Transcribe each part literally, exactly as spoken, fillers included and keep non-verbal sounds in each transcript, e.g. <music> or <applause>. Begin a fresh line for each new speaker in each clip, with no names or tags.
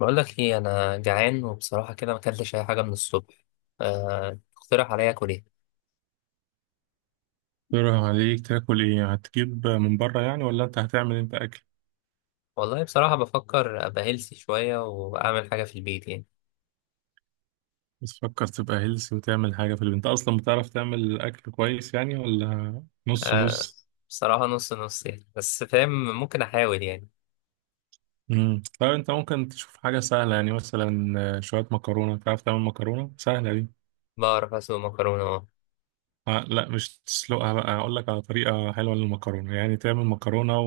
بقول لك ايه، انا جعان وبصراحه كده ما اكلتش اي حاجه من الصبح. أه، تقترح عليا اكل ايه؟
يروح عليك تاكل ايه؟ هتجيب من بره يعني ولا انت هتعمل انت اكل؟
والله بصراحه بفكر ابقى هيلثي شويه واعمل حاجه في البيت يعني.
بس فكر تبقى هيلثي وتعمل حاجه في البيت. انت اصلا بتعرف تعمل اكل كويس يعني ولا نص
أه.
نص؟
بصراحه نص نص يعني، بس فاهم. ممكن احاول يعني.
امم طيب انت ممكن تشوف حاجه سهله، يعني مثلا آه، شويه مكرونه. تعرف تعمل مكرونه سهله دي؟
بعرف اسوي مكرونه، اه.
آه، لا، مش تسلقها بقى. اقول لك على طريقه حلوه للمكرونه، يعني تعمل مكرونه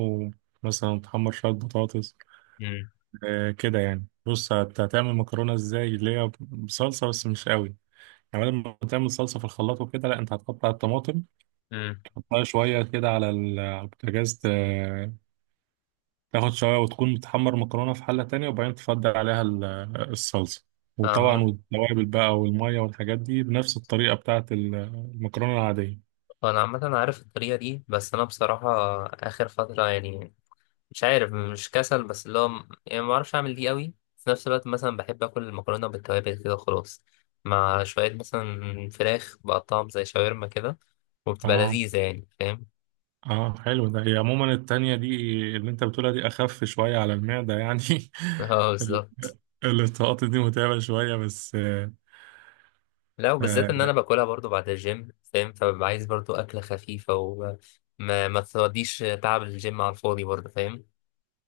ومثلا تحمر شويه بطاطس.
امم
آه كده يعني، بص، هت- هتعمل مكرونه ازاي اللي هي بصلصه بس مش قوي. كمان لما تعمل صلصة في الخلاط وكده، لا، انت هتقطع الطماطم،
امم
تحطها شوية كده على ال- على البوتاجاز، ت- تاخد شوية، وتكون بتحمر مكرونة في حلة تانية، وبعدين تفضل عليها ال- الصلصة. وطبعا
عم-
والتوابل بقى والمية والحاجات دي بنفس الطريقة بتاعت ال- المكرونة العادية.
انا عامه عارف الطريقه دي، بس انا بصراحه اخر فتره يعني مش عارف، مش كسل، بس اللي هو م- يعني ما بعرفش اعمل دي قوي في نفس الوقت. مثلا بحب اكل المكرونه بالتوابل كده خلاص، مع شويه مثلا فراخ بقطعهم زي شاورما كده، وبتبقى
اه،
لذيذه يعني، فاهم؟
اه، حلو ده. هي عموما التانية دي، اللي انت بتقولها دي، اخف شوية على المعدة يعني.
<laughs> اه،
<laughs>
بالظبط.
ال- الطاقات دي متعبة شوية، بس آه،
لا، وبالذات
آه،
ان انا باكلها برضو بعد الجيم، فاهم؟ فببقى عايز برضو اكله خفيفه، وما ما ما توديش تعب الجيم على الفاضي برضو، فاهم؟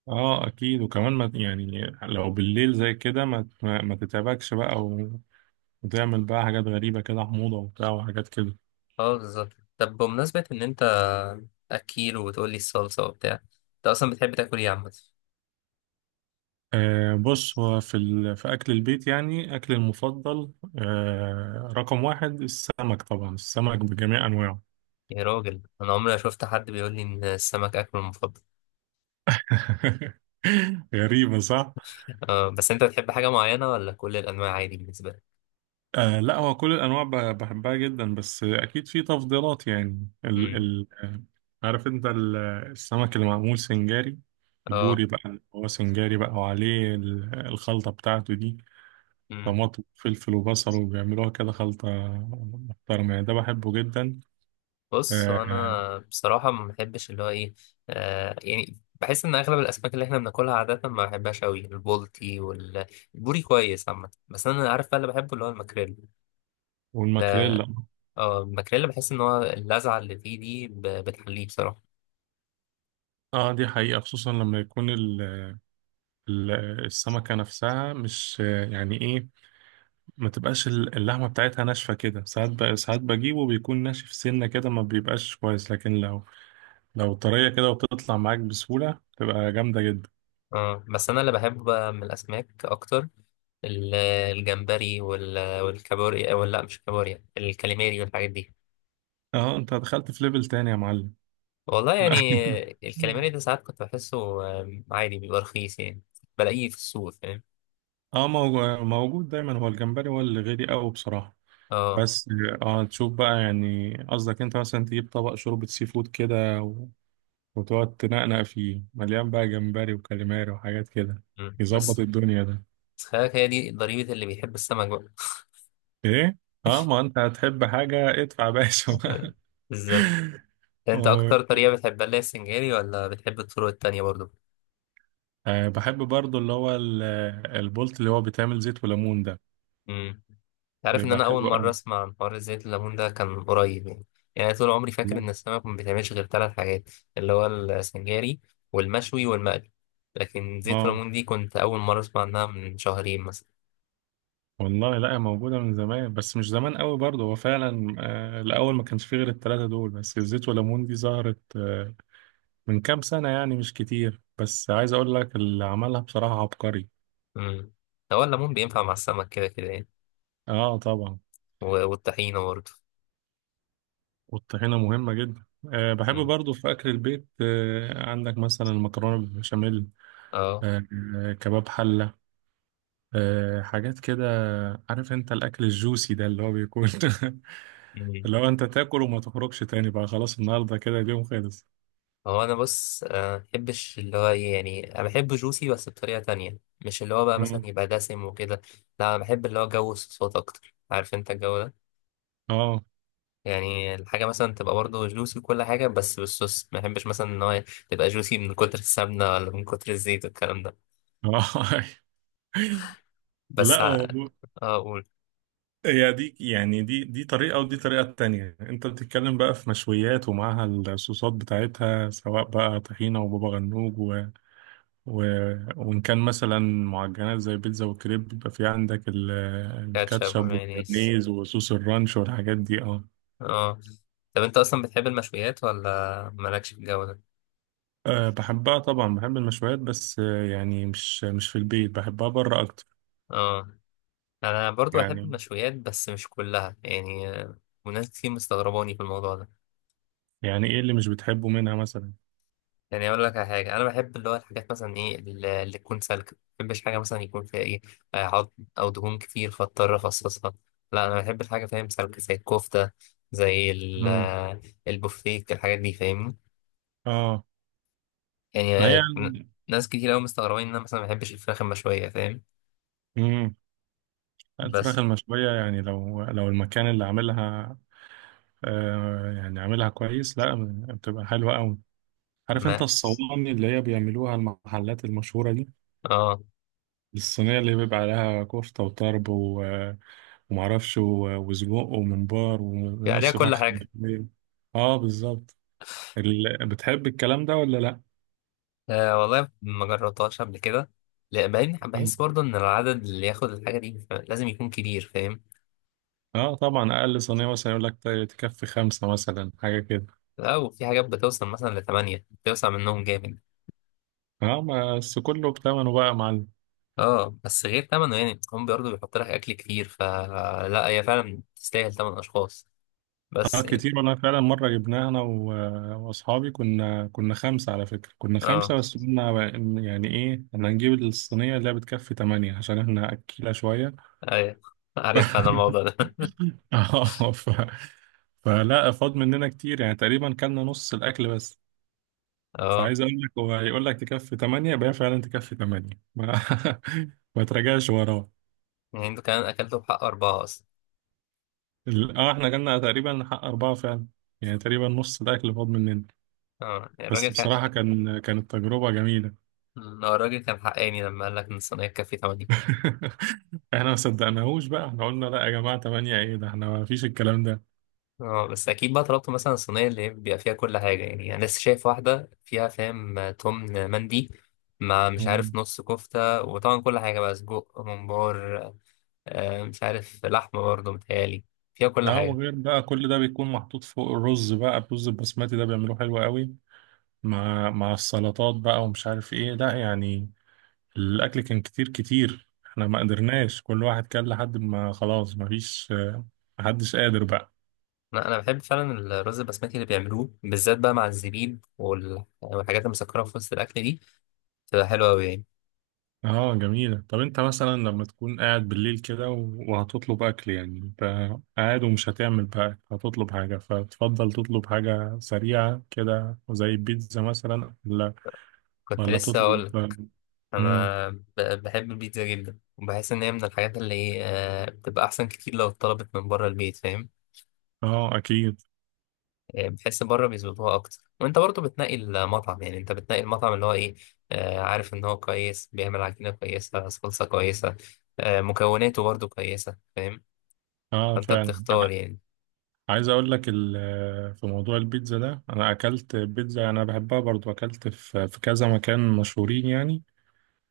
اه اكيد. وكمان ما يعني لو بالليل زي كده ما ما ما تتعبكش بقى و- وتعمل بقى حاجات غريبة كده، حموضة وبتاع وحاجات كده.
اه بالظبط. طب بمناسبه ان انت اكيل وبتقولي الصلصه وبتاع، انت اصلا بتحب تاكل ايه عامه؟
آه، بص، هو في ال... في اكل البيت يعني، اكل المفضل، آه، رقم واحد السمك، طبعا السمك بجميع انواعه.
يا راجل، انا عمري ما شفت حد بيقول لي ان السمك اكله المفضل.
<laughs> غريبة، صح؟
آه، بس انت بتحب حاجه معينه ولا كل الانواع عادي بالنسبه لك؟
آه، لا، هو كل الانواع ب- بحبها جدا، بس اكيد في تفضيلات يعني ال
امم.
ال آه، عارف انت ال- السمك اللي معمول سنجاري،
اه.
البوري بقى اللي هو سنجاري بقى، وعليه ال- الخلطة بتاعته دي،
امم.
طماطم وفلفل وبصل وبيعملوها كده خلطة محترمة يعني. ده بحبه جدا.
بص،
آه،
انا بصراحه ما بحبش اللي هو ايه، آه، يعني بحس ان اغلب الاسماك اللي احنا بناكلها عاده ما بحبهاش قوي. البولتي والبوري كويس عامه، بس انا عارف بقى اللي بحبه اللي هو الماكريل. ده.
والماكريلا.
اه، الماكريل، بحس ان هو اللذعه اللي فيه دي ب- بتحليه بصراحه.
اه، دي حقيقة، خصوصا لما يكون ال- ال- السمكة نفسها مش آه، يعني ايه، ما تبقاش ال- اللحمة بتاعتها ناشفة كده ساعات. ب... ساعات بجيبه بيكون ناشف سنة كده، ما بيبقاش كويس. لكن لو لو طرية كده وبتطلع معاك بسهولة، تبقى جامدة جدا.
اه، بس انا اللي بحبه بقى من الاسماك اكتر ال- الجمبري وال- والكابوريا، ولا لا، مش الكابوريا، الكاليماري والحاجات دي.
اه، انت دخلت في ليفل تاني يا معلم.
والله
احنا
يعني.
<laughs>
الكاليماري ده ساعات كنت بحسه آم، عادي، بيبقى رخيص يعني، بلاقيه في السوق، فاهم؟
اه، موجو- موجود دايما. هو الجمبري هو اللي غالي قوي بصراحة،
اه.
بس اه، تشوف بقى يعني، قصدك انت مثلا تجيب طبق شوربة سي فود كده و... وتقعد تنقنق فيه مليان بقى، جمبري وكاليماري وحاجات كده،
مم.
يظبط
بس.
الدنيا ده.
بس خلي بالك، هي دي ضريبة اللي بيحب السمك بقى.
ايه، اه ما انت هتحب حاجة، ادفع يا باشا <laughs>
<laughs> بالظبط. انت
و-
اكتر طريقة بتحبها اللي هي السنجاري، ولا بتحب الطرق التانية برضه؟
آه، بحب برضو اللي هو ال- البولت اللي هو بيتعمل زيت وليمون ده،
امم. عارف ان
بيبقى
انا اول
حلو
مره
قوي.
اسمع عن حوار زيت الليمون ده كان قريب يعني. يعني طول عمري فاكر
لا.
ان السمك ما بيتعملش غير ثلاث حاجات، اللي هو السنجاري والمشوي والمقلي. لكن زيت
اه
الليمون دي كنت اول مره اسمع عنها من شهرين مثلا.
والله، لا، موجودة من زمان بس مش زمان قوي برضو. هو فعلا آه الأول ما كانش فيه غير التلاتة دول، بس الزيت وليمون دي ظهرت آه من كام سنة يعني، مش كتير. بس عايز أقول لك، اللي عملها بصراحة عبقري.
امم. هو الليمون بينفع مع السمك كده كده يعني؟
اه طبعا.
و- والطحينه برضه.
والطحينة مهمة جدا. أه، بحب
امم.
برضو في أكل البيت. أه، عندك مثلا المكرونة بالبشاميل،
اه.
أه، آه، كباب حلة، أه، حاجات كده. عارف أنت الأكل الجوسي ده، اللي هو بيكون <laughs>
امم.
اللي هو أنت تاكل وما تخرجش تاني بقى، خلاص النهاردة كده، اليوم خلص.
هو انا بص، آه، بحبش اللي هو ايه، يعني انا بحب جوسي بس بطريقه تانية، مش اللي هو بقى مثلا
مم.
يبقى دسم وكده. لا، انا بحب اللي هو جو الصوصات اكتر، عارف انت الجو ده؟
اه،
يعني الحاجة مثلا تبقى برضه جوسي وكل حاجة بس بالصوص، ما بحبش مثلا إن هو تبقى جوسي من كتر السمنة ولا من كتر الزيت والكلام ده.
اه، <laughs>
بس
لا،
ع-
هو
اه، قول.
هي دي يعني، دي دي طريقة ودي طريقة تانية. أنت بتتكلم بقى في مشويات ومعاها الصوصات بتاعتها، سواء بقى طحينة وبابا غنوج و... وإن كان مثلا معجنات زي بيتزا وكريب، بيبقى في عندك ال...
كاتشب
الكاتشب
ومايونيز.
والمايونيز وصوص الرانش والحاجات دي. اه،
اه. طب انت اصلا بتحب المشويات ولا مالكش في الجو ده؟
آه، بحبها طبعا، بحب المشويات، بس آه، يعني مش مش في البيت بحبها، بره أكتر.
اه، انا برضو بحب
يعني،
المشويات بس مش كلها يعني، آه، وناس كتير مستغرباني في الموضوع ده.
يعني إيه اللي مش بتحبه منها مثلا؟
يعني اقول لك على حاجه، انا بحب اللي هو الحاجات مثلا ايه، اللي اللي تكون سالكه. ما بحبش حاجه مثلا يكون فيها ايه، آه، عظم او دهون كتير فاضطر افصصها. لا، انا بحب الحاجه، فاهم، سالكه زي الكفته، زي ال-
مم.
آه، البوفتيك، الحاجات دي فاهمني.
اه،
يعني
ما هي
آه، ن-
يعني.
ناس كتير قوي مستغربين ان انا مثلا ما بحبش الفراخ المشويه، فاهم؟
مم. الفراخ
بس
المشوية، يعني لو لو المكان اللي عاملها آه يعني عاملها كويس، لا، بتبقى حلوة أوي. عارف انت
ما
الصواني اللي هي بيعملوها المحلات المشهورة دي،
اه،
الصينية اللي بيبقى عليها كفتة وطرب و... ومعرفش و- وسجق وممبار و-
في عليها
ونص
كل
فرخة
حاجه.
مقلية. اه، بالظبط. ال... بتحب الكلام ده ولا لا؟
آه والله ما جربتهاش قبل كده. لا، بعدين بحس
مم.
برضه ان العدد اللي ياخد الحاجه دي لازم يكون كبير، فاهم؟
اه، طبعا أقل صينية مثلا يقول لك ت- تكفي خمسة مثلا، حاجة كده.
لا، وفي حاجات بتوصل مثلا لثمانية بتوسع منهم جامد.
اه، ما- بس كله بتمنه بقى يا معلم.
اه، بس غير ثمنه يعني، هم برضه بيحط لك أكل كتير، فلا هي فعلا تستاهل ثمن أشخاص،
اه
بس يعني.
كتير. وانا فعلا مرة جبناها، انا و... واصحابي، كنا كنا خمسة على فكرة، كنا
اه.
خمسة بس قلنا بقى إن- يعني ايه، احنا هنجيب الصينية اللي هي بتكفي تمانية عشان احنا أكيلة شوية.
أيوة. عارف أنا
<laughs>
الموضوع ده.
<laughs> اه ف... فلا فاض مننا كتير، يعني تقريبا كلنا نص الاكل بس.
<laughs> اه،
فعايز اقول لك، هو هيقول لك تكفي تمانية، يبقى هي فعلا تكفي تمانية، ما, <laughs> ما تراجعش وراه.
يعني انتوا كمان أكلتوا بحق أربعة أصلا.
ال- اه، احنا جالنا تقريبا حق اربعه فعلا، يعني تقريبا نص الاكل فاض مننا.
اه يعني الراجل
بس
كان،
بصراحه، كان كانت تجربه جميله.
آه، الراجل كان حقاني لما قال لك إن الصينية تكفي تمانية.
<laughs> احنا ما صدقناهوش بقى، احنا قلنا لا يا جماعه، تمانية ايه ده، احنا ما فيش الكلام ده.
اه، بس اكيد بقى طلبت مثلا الصينيه اللي هي بيبقى فيها كل حاجه يعني. انا لسه شايف واحده فيها، فاهم، تمن مندي، مع مش عارف
مم.
نص كفته، وطبعا كل حاجه بقى، سجق، ممبار، آه، مش عارف لحمه برضه متهيألي، فيها كل
اه
حاجه.
وغير بقى كل ده بيكون محطوط فوق الرز، بقى الرز البسمتي ده بيعملوه حلو قوي، مع مع السلطات بقى ومش عارف ايه، لا يعني الاكل كان كتير كتير، احنا ما قدرناش، كل واحد كان لحد ما خلاص، ما فيش، محدش قادر بقى.
انا أنا بحب فعلا الرز البسمتي اللي بيعملوه، بالذات بقى مع الزبيب وال- والحاجات المسكره في وسط الاكل دي، بتبقى حلوه قوي يعني.
اه، جميلة. طب انت مثلا لما تكون قاعد بالليل كده و- وهتطلب اكل يعني، انت قاعد ومش هتعمل بقى أكل، هتطلب حاجة، فتفضل تطلب حاجة سريعة كده زي البيتزا مثلا، ولا
كنت
ولا
لسه اقول
تطلب؟
لك،
مم.
انا ب- بحب البيتزا جدا، وبحس ان هي من الحاجات اللي إيه، آه، بتبقى احسن كتير لو اتطلبت من بره البيت، فاهم؟
اه اكيد.
يعني بتحس بره بيظبطوها اكتر، وانت برضه بتنقي المطعم، يعني انت بتنقي المطعم اللي هو ايه، آه، عارف ان هو كويس، بيعمل عجينه كويسه، صلصه كويسه، آه مكوناته برضه كويسه، فاهم؟
اه
فانت
فعلا.
بتختار يعني.
عايز اقول لك ال- في موضوع البيتزا ده، انا اكلت بيتزا، انا بحبها برضو، اكلت في في كذا مكان مشهورين يعني،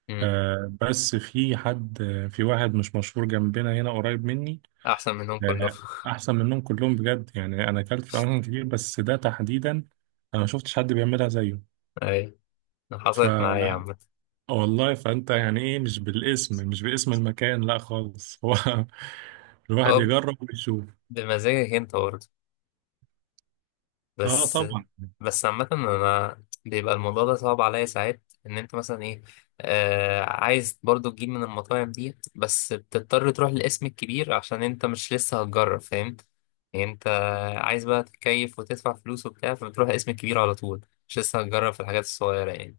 مم.
آه، بس في حد، في واحد مش مشهور جنبنا هنا قريب مني،
احسن منهم كلهم.
آه،
<laughs>
احسن منهم كلهم بجد يعني. انا اكلت في اماكن كتير بس ده تحديدا، انا ما شفتش حد بيعملها زيه.
اي،
ف
حصلت معايا يا
آه،
عم.
والله، فانت يعني ايه، مش بالاسم، مش باسم المكان، لا خالص. <laughs> هو الواحد
هو
يجرب ويشوف.
بمزاجك انت برضه.
اه
بس
طبعا.
بس عامة أنا بيبقى الموضوع ده صعب عليا ساعات، إن أنت مثلا إيه آه عايز برضو تجيب من المطاعم دي، بس بتضطر تروح للاسم الكبير عشان أنت مش لسه هتجرب، فاهم؟ يعني أنت عايز بقى تتكيف وتدفع فلوس وبتاع، فبتروح للاسم الكبير على طول، مش لسه هتجرب في الحاجات الصغيرة يعني.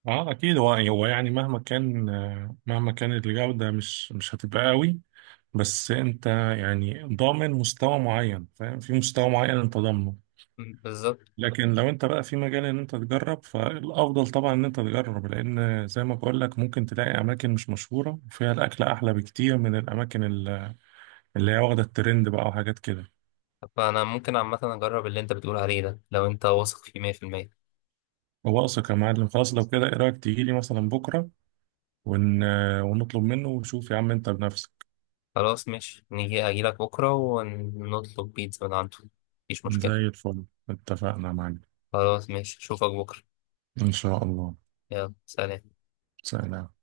اه اكيد. هو يعني، هو يعني مهما كان آه، مهما كانت الجودة، مش مش هتبقى قوي، بس انت يعني ضامن مستوى معين، فاهم؟ في مستوى معين انت ضامنه.
م، بالظبط.
لكن لو انت بقى في مجال ان انت تجرب، فالافضل طبعا ان انت تجرب، لان زي ما بقول لك، ممكن تلاقي اماكن مش مشهورة وفيها الاكل احلى بكتير من الاماكن ال- اللي هي واخدة الترند بقى وحاجات كده.
فأنا ممكن عامة أجرب اللي أنت بتقول عليه ده لو أنت واثق فيه مية في المية.
هو اثق يا معلم. خلاص لو كده، ايه رايك تيجي لي مثلا بكرة ون... ونطلب منه، وشوف يا عم انت بنفسك.
خلاص ماشي، نيجي أجيلك بكرة ونطلب بيتزا من عنده، مفيش
زي
مشكلة.
الفل. اتفقنا يا معلم.
خلاص ماشي، اشوفك بكرة.
إن شاء الله.
يلا، سلام.
سلام.